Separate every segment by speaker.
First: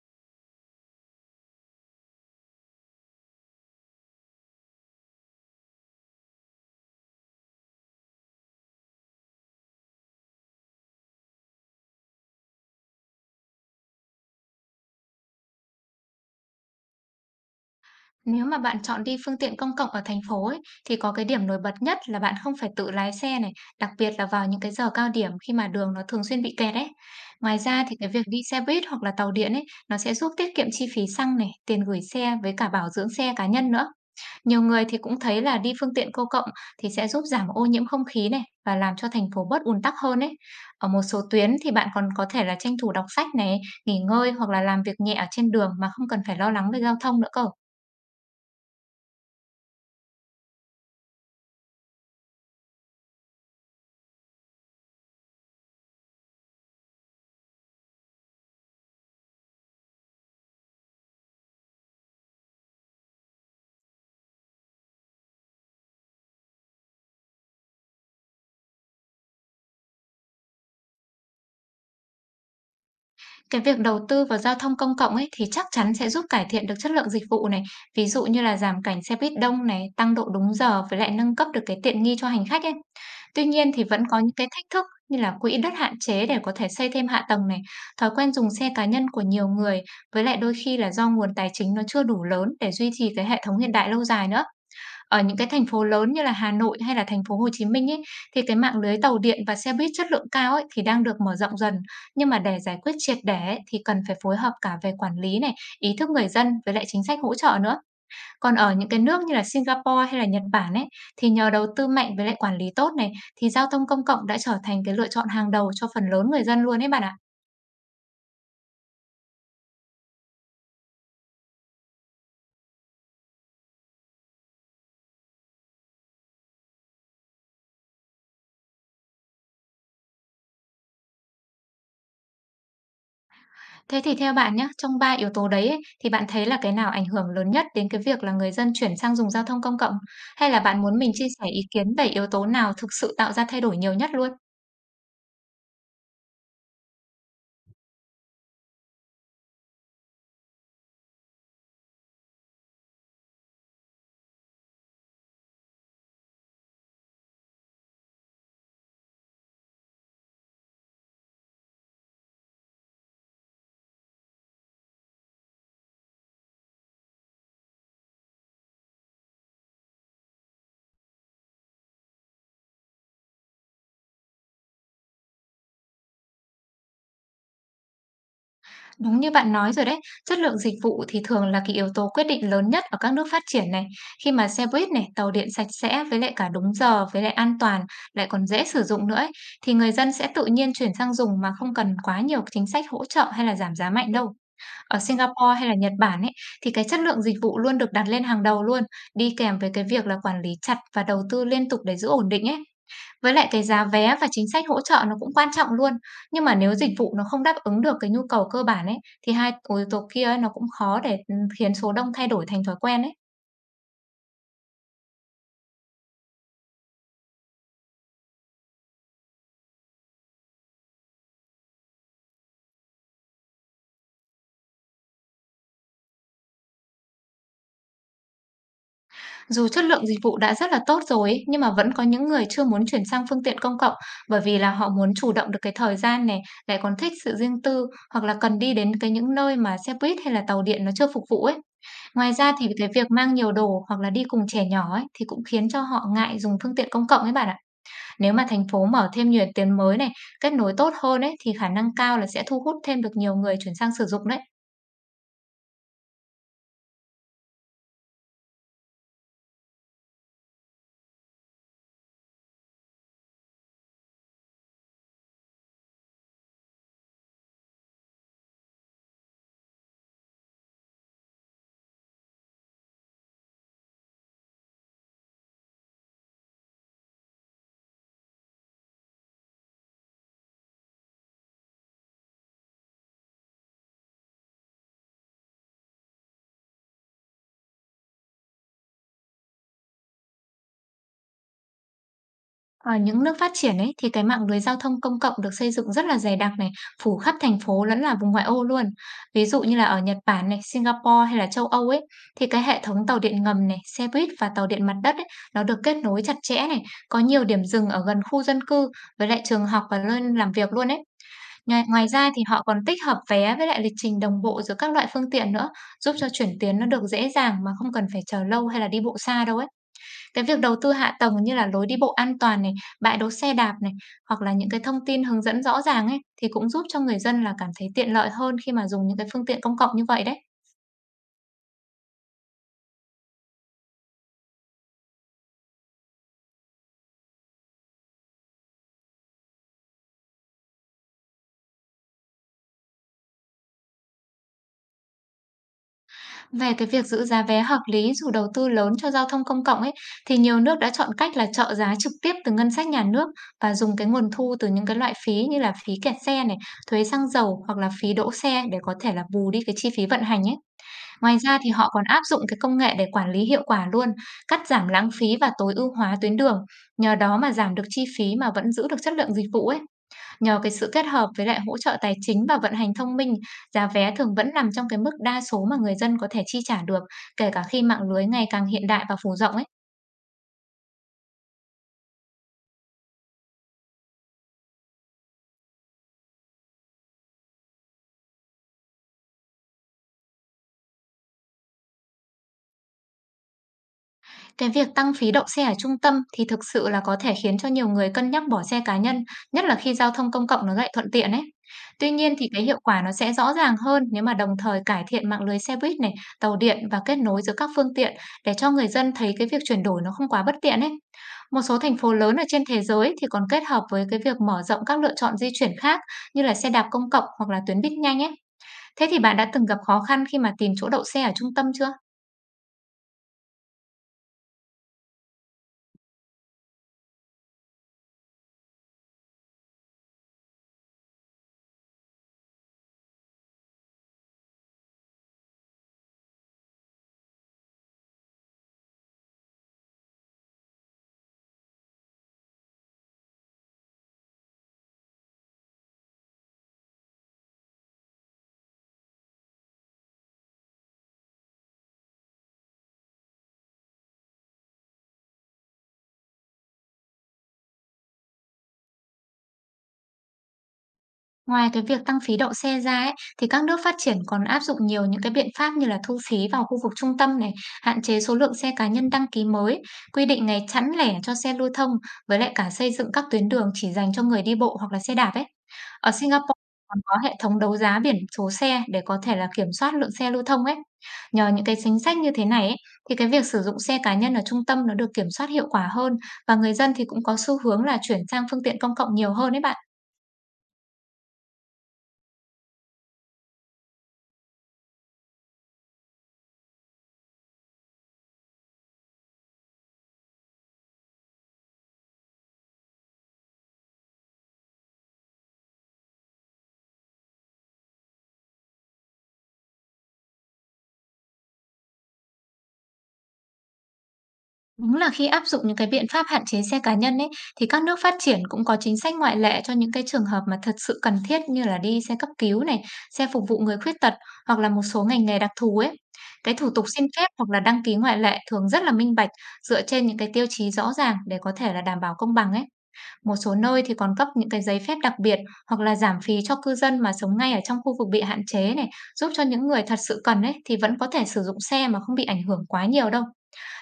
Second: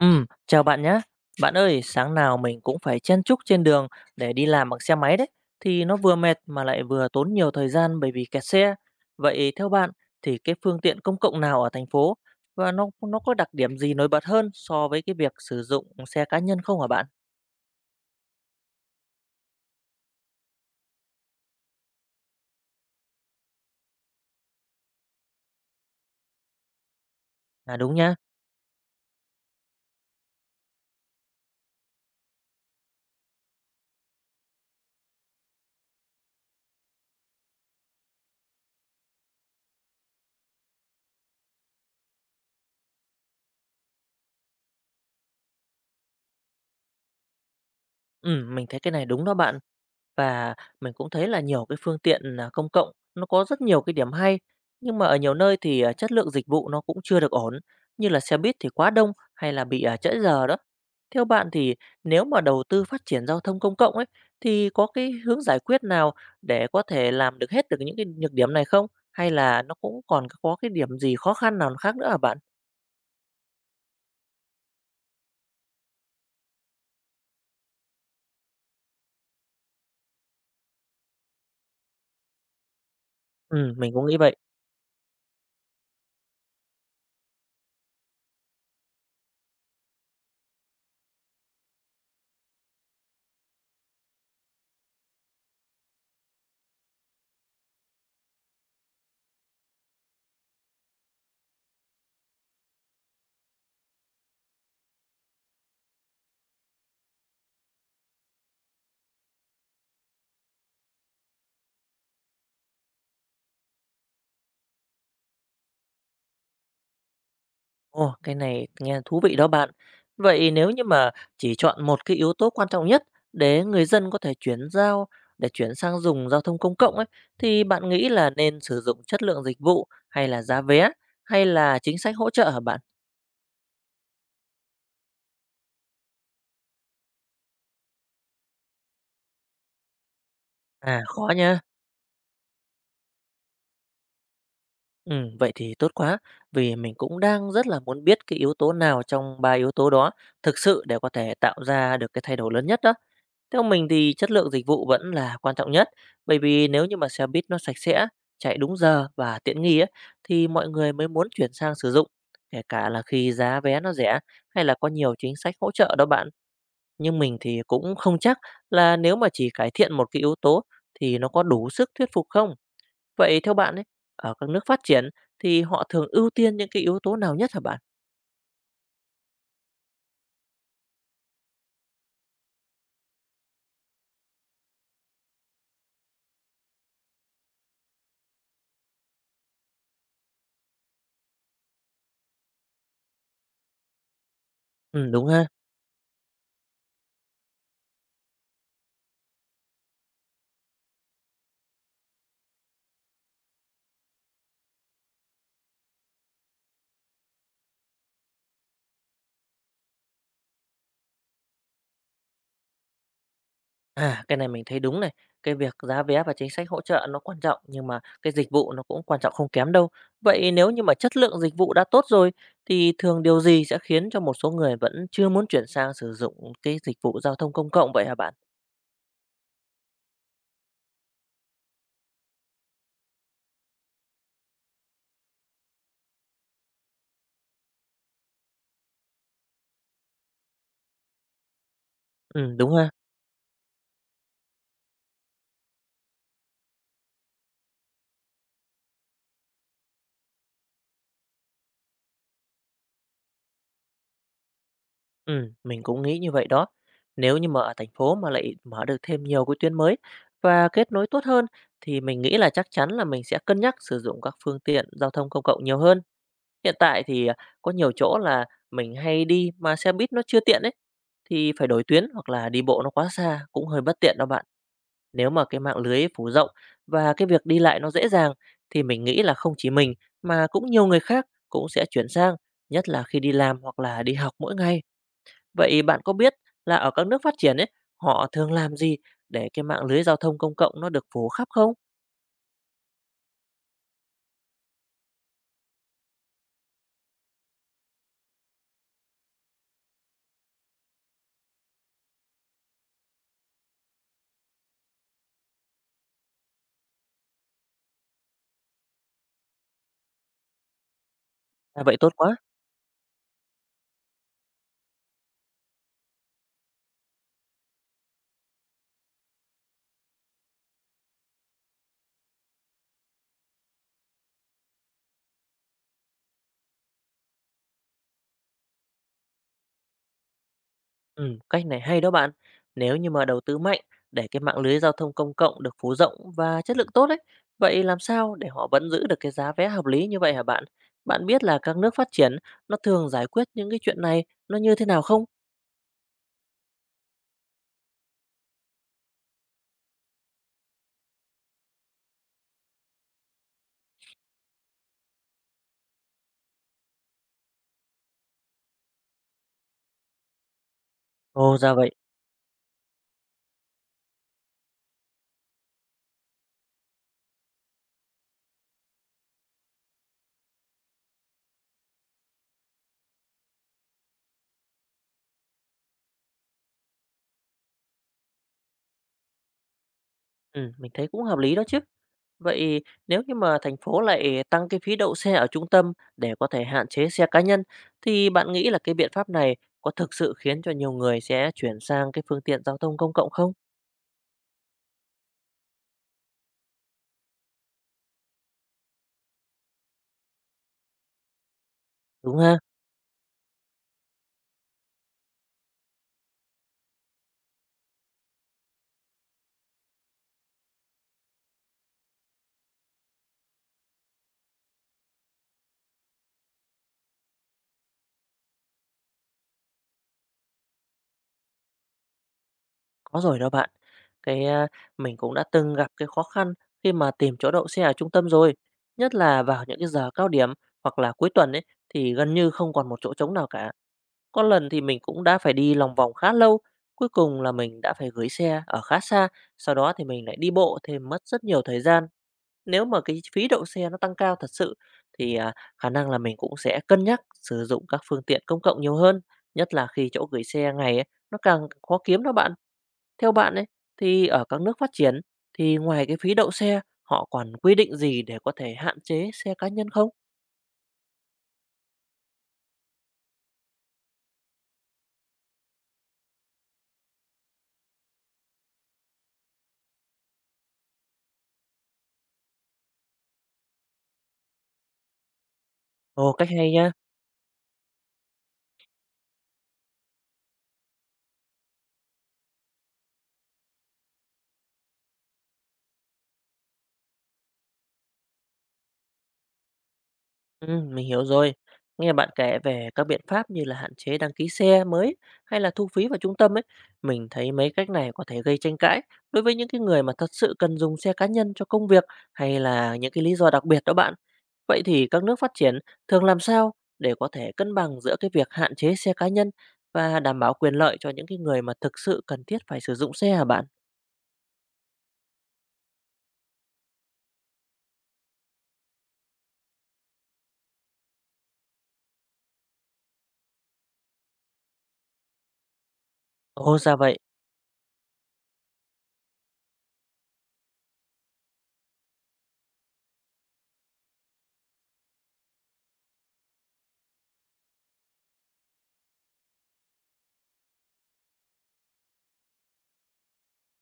Speaker 1: Chào bạn nhé. Bạn ơi, sáng nào mình cũng phải chen chúc trên đường để đi làm bằng xe máy đấy, thì nó vừa mệt mà lại vừa tốn nhiều thời gian bởi vì kẹt xe. Vậy theo bạn thì cái phương tiện công cộng nào ở thành phố và nó có đặc điểm gì nổi bật hơn so với cái việc sử dụng xe cá nhân không hả bạn?
Speaker 2: Nếu mà bạn chọn đi phương tiện công cộng ở thành phố ấy, thì có cái điểm nổi bật nhất là bạn không phải tự lái xe này, đặc biệt là vào những cái giờ cao điểm khi mà đường nó thường xuyên bị kẹt ấy. Ngoài
Speaker 1: À,
Speaker 2: ra
Speaker 1: đúng
Speaker 2: thì cái
Speaker 1: nhá.
Speaker 2: việc đi xe buýt hoặc là tàu điện ấy, nó sẽ giúp tiết kiệm chi phí xăng này, tiền gửi xe với cả bảo dưỡng xe cá nhân nữa. Nhiều người thì cũng thấy là đi phương tiện công cộng thì sẽ giúp giảm ô nhiễm không khí này và làm cho thành phố bớt ùn tắc hơn ấy. Ở một số tuyến thì bạn còn có thể là tranh thủ đọc sách này, nghỉ ngơi hoặc là làm việc nhẹ ở trên đường mà không cần phải lo lắng về giao thông nữa cơ.
Speaker 1: Mình thấy cái này đúng đó bạn. Và mình cũng thấy là nhiều cái phương tiện, công cộng nó có rất nhiều cái điểm hay, nhưng mà ở nhiều nơi thì, chất lượng dịch vụ nó cũng chưa được ổn, như là xe buýt thì quá đông hay là bị, trễ giờ đó. Theo bạn thì nếu mà đầu tư phát triển giao thông công cộng ấy, thì có cái hướng giải quyết nào để có thể làm được hết được những cái nhược điểm này không? Hay là nó cũng còn có cái điểm gì khó khăn nào khác nữa hả bạn?
Speaker 2: Cái việc đầu tư vào giao thông công cộng ấy thì chắc chắn sẽ giúp cải thiện được chất lượng dịch vụ này, ví dụ như là giảm cảnh xe buýt đông này, tăng độ đúng giờ với lại nâng cấp được cái tiện nghi cho hành khách ấy. Tuy nhiên thì
Speaker 1: Mình cũng
Speaker 2: vẫn
Speaker 1: nghĩ
Speaker 2: có những
Speaker 1: vậy.
Speaker 2: cái thách thức như là quỹ đất hạn chế để có thể xây thêm hạ tầng này, thói quen dùng xe cá nhân của nhiều người với lại đôi khi là do nguồn tài chính nó chưa đủ lớn để duy trì cái hệ thống hiện đại lâu dài nữa. Ở những cái thành phố lớn như là Hà Nội hay là thành phố Hồ Chí Minh ấy, thì cái mạng lưới tàu điện và xe buýt chất lượng cao ấy thì đang được mở rộng dần. Nhưng mà để giải quyết triệt để ấy, thì cần phải phối hợp cả về quản lý này, ý thức người dân với lại chính sách hỗ trợ nữa. Còn ở những cái nước như là Singapore hay là Nhật Bản ấy, thì nhờ đầu tư mạnh với lại quản lý tốt này, thì giao thông công cộng đã trở thành cái lựa chọn hàng đầu cho phần lớn người dân luôn ấy bạn ạ.
Speaker 1: Ồ, cái này nghe thú vị đó bạn. Vậy nếu như mà chỉ chọn một cái yếu tố quan trọng nhất để người dân có thể chuyển giao, để chuyển sang dùng giao thông công cộng ấy, thì bạn nghĩ là nên sử dụng chất lượng dịch vụ hay là giá vé hay là chính sách hỗ trợ hả bạn?
Speaker 2: Thế thì theo bạn nhé, trong 3 yếu tố đấy ấy, thì bạn thấy là cái nào ảnh hưởng lớn nhất đến cái việc là người dân chuyển sang dùng giao thông công cộng? Hay là bạn muốn
Speaker 1: À,
Speaker 2: mình chia
Speaker 1: khó
Speaker 2: sẻ
Speaker 1: nha.
Speaker 2: ý kiến về yếu tố nào thực sự tạo ra thay đổi nhiều nhất luôn?
Speaker 1: Ừ, vậy thì tốt quá, vì mình cũng đang rất là muốn biết cái yếu tố nào trong ba yếu tố đó thực sự để có thể tạo ra được cái thay đổi lớn nhất đó. Theo mình thì chất lượng dịch vụ vẫn là quan trọng nhất, bởi vì nếu như mà xe buýt nó sạch sẽ, chạy đúng giờ và tiện nghi ấy, thì mọi người mới muốn chuyển sang sử dụng, kể cả là khi giá vé nó rẻ hay là có nhiều chính sách hỗ trợ đó bạn. Nhưng mình thì cũng không chắc là nếu mà chỉ cải thiện một cái yếu tố thì nó có đủ sức thuyết phục không. Vậy theo bạn ấy, ở các nước phát triển thì họ thường ưu tiên những cái yếu tố nào nhất hả bạn?
Speaker 2: Đúng như bạn nói rồi đấy, chất lượng dịch vụ thì thường là cái yếu tố quyết định lớn nhất ở các nước phát triển này. Khi mà xe buýt này, tàu điện sạch sẽ với lại cả đúng giờ, với lại an toàn, lại còn dễ sử dụng nữa ấy, thì người dân sẽ tự nhiên chuyển sang dùng mà không cần quá nhiều chính sách hỗ trợ hay là giảm giá mạnh đâu. Ở
Speaker 1: Ừ, đúng ha.
Speaker 2: Singapore hay là Nhật Bản ấy, thì cái chất lượng dịch vụ luôn được đặt lên hàng đầu luôn, đi kèm với cái việc là quản lý chặt và đầu tư liên tục để giữ ổn định ấy. Với lại cái giá vé và chính sách hỗ trợ nó cũng quan trọng luôn, nhưng mà nếu dịch vụ nó không đáp ứng được cái nhu cầu cơ bản ấy, thì hai yếu tố kia ấy, nó cũng khó để, khiến số đông thay đổi thành thói quen ấy.
Speaker 1: À, cái này mình thấy đúng này, cái việc giá vé và chính sách hỗ trợ nó quan trọng, nhưng mà cái dịch vụ nó cũng quan trọng không kém đâu. Vậy nếu như mà chất lượng dịch vụ đã tốt rồi thì thường điều gì sẽ khiến cho một số người vẫn chưa muốn chuyển sang sử dụng cái dịch vụ giao thông công cộng vậy hả bạn?
Speaker 2: Dù chất lượng dịch vụ đã rất là tốt rồi ấy, nhưng mà vẫn có những người chưa muốn chuyển sang phương tiện công cộng bởi vì là họ muốn chủ động được cái thời gian này, lại còn thích sự riêng tư hoặc là cần đi đến cái những nơi mà xe buýt hay là tàu điện nó chưa phục vụ ấy. Ngoài ra
Speaker 1: Ừ,
Speaker 2: thì
Speaker 1: đúng
Speaker 2: cái
Speaker 1: ha.
Speaker 2: việc mang nhiều đồ hoặc là đi cùng trẻ nhỏ ấy thì cũng khiến cho họ ngại dùng phương tiện công cộng ấy bạn ạ. Nếu mà thành phố mở thêm nhiều tuyến mới này, kết nối tốt hơn ấy thì khả năng cao là sẽ thu hút thêm được nhiều người chuyển sang sử dụng đấy.
Speaker 1: Ừ, mình cũng nghĩ như vậy đó. Nếu như mà ở thành phố mà lại mở được thêm nhiều cái tuyến mới và kết nối tốt hơn, thì mình nghĩ là chắc chắn là mình sẽ cân nhắc sử dụng các phương tiện giao thông công cộng nhiều hơn. Hiện tại thì, có nhiều chỗ là mình hay đi mà xe buýt nó chưa tiện ấy, thì phải đổi tuyến hoặc là đi bộ nó quá xa cũng hơi bất tiện đó bạn. Nếu mà cái mạng lưới phủ rộng và cái việc đi lại nó dễ dàng, thì mình nghĩ là không chỉ mình mà cũng nhiều người khác cũng sẽ chuyển sang, nhất là khi đi làm hoặc là đi học mỗi ngày. Vậy bạn có biết là ở các nước phát triển ấy, họ thường làm gì để cái mạng lưới giao thông công cộng nó được phủ khắp không?
Speaker 2: Ở những nước phát triển ấy thì cái mạng lưới giao thông công cộng được xây dựng rất là dày đặc này, phủ khắp thành phố lẫn là vùng ngoại ô luôn. Ví dụ như là ở Nhật Bản này, Singapore hay là châu Âu ấy thì cái hệ thống tàu điện ngầm này, xe buýt và tàu điện mặt đất ấy nó được kết nối chặt chẽ này, có nhiều điểm dừng ở gần khu dân cư với lại trường học và nơi làm việc luôn ấy.
Speaker 1: À,
Speaker 2: Ngoài,
Speaker 1: vậy
Speaker 2: ngoài
Speaker 1: tốt
Speaker 2: ra
Speaker 1: quá.
Speaker 2: thì họ còn tích hợp vé với lại lịch trình đồng bộ giữa các loại phương tiện nữa, giúp cho chuyển tuyến nó được dễ dàng mà không cần phải chờ lâu hay là đi bộ xa đâu ấy. Cái việc đầu tư hạ tầng như là lối đi bộ an toàn này, bãi đỗ xe đạp này, hoặc là những cái thông tin hướng dẫn rõ ràng ấy, thì cũng giúp cho người dân là cảm thấy tiện lợi hơn khi mà dùng những cái phương tiện công cộng như vậy đấy.
Speaker 1: Cách này hay đó bạn. Nếu như mà đầu tư mạnh để cái mạng lưới giao thông công cộng được phủ rộng và chất lượng tốt ấy, vậy làm sao để họ vẫn giữ được cái giá vé hợp lý như vậy hả bạn? Bạn biết là các nước phát triển nó thường giải quyết những cái chuyện này nó như thế nào không?
Speaker 2: Về cái việc giữ giá vé hợp lý dù đầu tư lớn cho giao thông công cộng ấy, thì nhiều nước đã chọn cách là trợ giá trực tiếp từ ngân sách nhà nước và dùng cái nguồn thu từ những cái loại phí như là phí kẹt xe này, thuế xăng dầu hoặc là phí đỗ xe để có thể là bù đi cái chi phí vận hành ấy. Ngoài
Speaker 1: Ồ,
Speaker 2: ra thì
Speaker 1: ra
Speaker 2: họ
Speaker 1: vậy.
Speaker 2: còn áp dụng cái công nghệ để quản lý hiệu quả luôn, cắt giảm lãng phí và tối ưu hóa tuyến đường. Nhờ đó mà giảm được chi phí mà vẫn giữ được chất lượng dịch vụ ấy. Nhờ cái sự kết hợp với lại hỗ trợ tài chính và vận hành thông minh, giá vé thường vẫn nằm trong cái mức đa số mà người dân có thể chi trả được, kể cả khi mạng lưới ngày càng hiện đại và phủ rộng ấy.
Speaker 1: Mình thấy cũng hợp lý đó chứ. Vậy nếu như mà thành phố lại tăng cái phí đậu xe ở trung tâm để có thể hạn chế xe cá nhân, thì bạn nghĩ là cái biện pháp này có thực sự khiến cho nhiều người sẽ chuyển sang cái phương tiện giao thông công cộng không?
Speaker 2: Cái việc tăng phí đậu xe ở trung tâm thì thực sự là có thể khiến cho nhiều người cân nhắc bỏ xe cá nhân, nhất là khi giao thông công cộng nó lại thuận tiện ấy. Tuy nhiên
Speaker 1: Đúng
Speaker 2: thì
Speaker 1: ha?
Speaker 2: cái hiệu quả nó sẽ rõ ràng hơn nếu mà đồng thời cải thiện mạng lưới xe buýt này, tàu điện và kết nối giữa các phương tiện để cho người dân thấy cái việc chuyển đổi nó không quá bất tiện ấy. Một số thành phố lớn ở trên thế giới thì còn kết hợp với cái việc mở rộng các lựa chọn di chuyển khác như là xe đạp công cộng hoặc là tuyến buýt nhanh ấy. Thế thì bạn đã từng gặp khó khăn khi mà tìm chỗ đậu xe ở trung tâm chưa?
Speaker 1: Có rồi đó bạn. Cái, a, mình cũng đã từng gặp cái khó khăn khi mà tìm chỗ đậu xe ở trung tâm rồi, nhất là vào những cái giờ cao điểm hoặc là cuối tuần ấy, thì gần như không còn một chỗ trống nào cả. Có lần thì mình cũng đã phải đi lòng vòng khá lâu, cuối cùng là mình đã phải gửi xe ở khá xa, sau đó thì mình lại đi bộ thêm mất rất nhiều thời gian. Nếu mà cái phí đậu xe nó tăng cao thật sự thì, khả năng là mình cũng sẽ cân nhắc sử dụng các phương tiện công cộng nhiều hơn, nhất là khi chỗ gửi xe ngày ấy, nó càng khó kiếm đó bạn. Theo bạn ấy, thì ở các nước phát triển thì ngoài cái phí đậu xe, họ còn quy định gì để có thể hạn chế xe cá nhân không?
Speaker 2: Ngoài cái việc tăng phí đậu xe ra ấy, thì các nước phát triển còn áp dụng nhiều những cái biện pháp như là thu phí vào khu vực trung tâm này, hạn chế số lượng xe cá nhân đăng ký mới, quy định ngày chẵn lẻ cho xe lưu thông, với lại cả xây dựng các tuyến đường chỉ dành cho người đi bộ hoặc là xe đạp ấy. Ở
Speaker 1: Ồ, cách
Speaker 2: Singapore
Speaker 1: hay nha.
Speaker 2: còn có hệ thống đấu giá biển số xe để có thể là kiểm soát lượng xe lưu thông ấy. Nhờ những cái chính sách như thế này ấy, thì cái việc sử dụng xe cá nhân ở trung tâm nó được kiểm soát hiệu quả hơn và người dân thì cũng có xu hướng là chuyển sang phương tiện công cộng nhiều hơn ấy bạn.
Speaker 1: Ừ, mình hiểu rồi. Nghe bạn kể về các biện pháp như là hạn chế đăng ký xe mới hay là thu phí vào trung tâm ấy, mình thấy mấy cách này có thể gây tranh cãi đối với những cái người mà thật sự cần dùng xe cá nhân cho công việc hay là những cái lý do đặc biệt đó bạn. Vậy thì các nước phát triển thường làm sao để có thể cân bằng giữa cái việc hạn chế xe cá nhân và đảm bảo quyền lợi cho những cái người mà thực sự cần thiết phải sử dụng xe hả bạn?
Speaker 2: Đúng là khi áp dụng những cái biện pháp hạn chế xe cá nhân ấy, thì các nước phát triển cũng có chính sách ngoại lệ cho những cái trường hợp mà thật sự cần thiết như là đi xe cấp cứu này, xe phục vụ người khuyết tật hoặc là một số ngành nghề đặc thù ấy. Cái thủ
Speaker 1: Ồ,
Speaker 2: tục
Speaker 1: ra
Speaker 2: xin
Speaker 1: vậy.
Speaker 2: phép hoặc là đăng ký ngoại lệ thường rất là minh bạch dựa trên những cái tiêu chí rõ ràng để có thể là đảm bảo công bằng ấy. Một số nơi thì còn cấp những cái giấy phép đặc biệt hoặc là giảm phí cho cư dân mà sống ngay ở trong khu vực bị hạn chế này, giúp cho những người thật sự cần ấy thì vẫn có thể sử dụng xe mà không bị ảnh hưởng quá nhiều đâu.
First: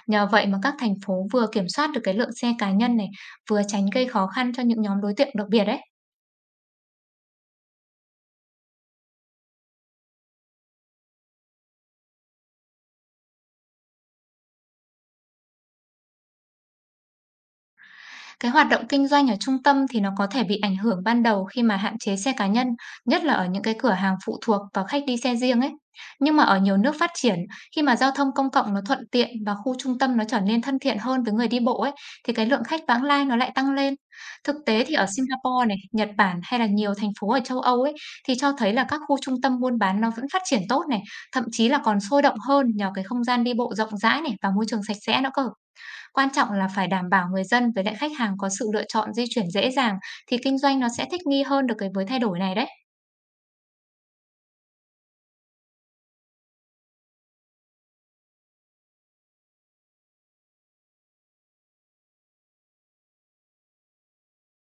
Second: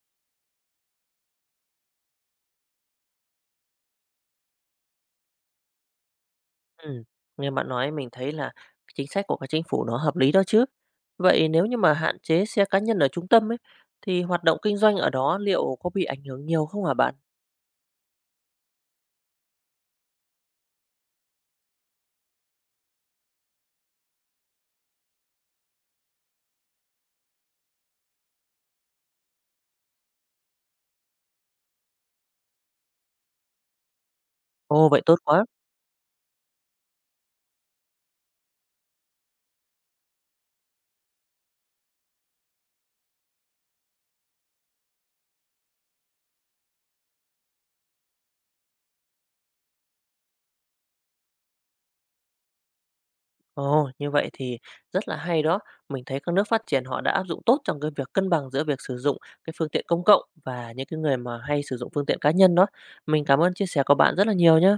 Speaker 2: Nhờ vậy mà các thành phố vừa kiểm soát được cái lượng xe cá nhân này, vừa tránh gây khó khăn cho những nhóm đối tượng đặc biệt đấy.
Speaker 1: Ừ. Nghe bạn nói mình thấy là cái chính sách của các chính phủ nó hợp lý đó chứ. Vậy nếu như mà hạn chế xe cá nhân ở trung tâm ấy thì hoạt động kinh doanh ở đó liệu có bị ảnh hưởng nhiều không hả bạn?
Speaker 2: Cái hoạt động kinh doanh ở trung tâm thì nó có thể bị ảnh hưởng ban đầu khi mà hạn chế xe cá nhân, nhất là ở những cái cửa hàng phụ thuộc vào khách đi xe riêng ấy. Nhưng mà ở nhiều nước phát triển, khi mà giao thông công cộng nó thuận tiện và khu trung tâm nó trở nên thân thiện hơn với người đi bộ ấy, thì cái lượng khách vãng lai nó lại tăng lên. Thực tế
Speaker 1: Ồ,
Speaker 2: thì
Speaker 1: vậy
Speaker 2: ở
Speaker 1: tốt quá.
Speaker 2: Singapore này, Nhật Bản hay là nhiều thành phố ở châu Âu ấy thì cho thấy là các khu trung tâm buôn bán nó vẫn phát triển tốt này, thậm chí là còn sôi động hơn nhờ cái không gian đi bộ rộng rãi này và môi trường sạch sẽ nữa cơ. Quan trọng là phải đảm bảo người dân với lại khách hàng có sự lựa chọn di chuyển dễ dàng thì kinh doanh nó sẽ thích nghi hơn được cái với thay đổi này đấy.
Speaker 1: Ồ, như vậy thì rất là hay đó. Mình thấy các nước phát triển họ đã áp dụng tốt trong cái việc cân bằng giữa việc sử dụng cái phương tiện công cộng và những cái người mà hay sử dụng phương tiện cá nhân đó. Mình cảm ơn chia sẻ của bạn rất là nhiều nhé.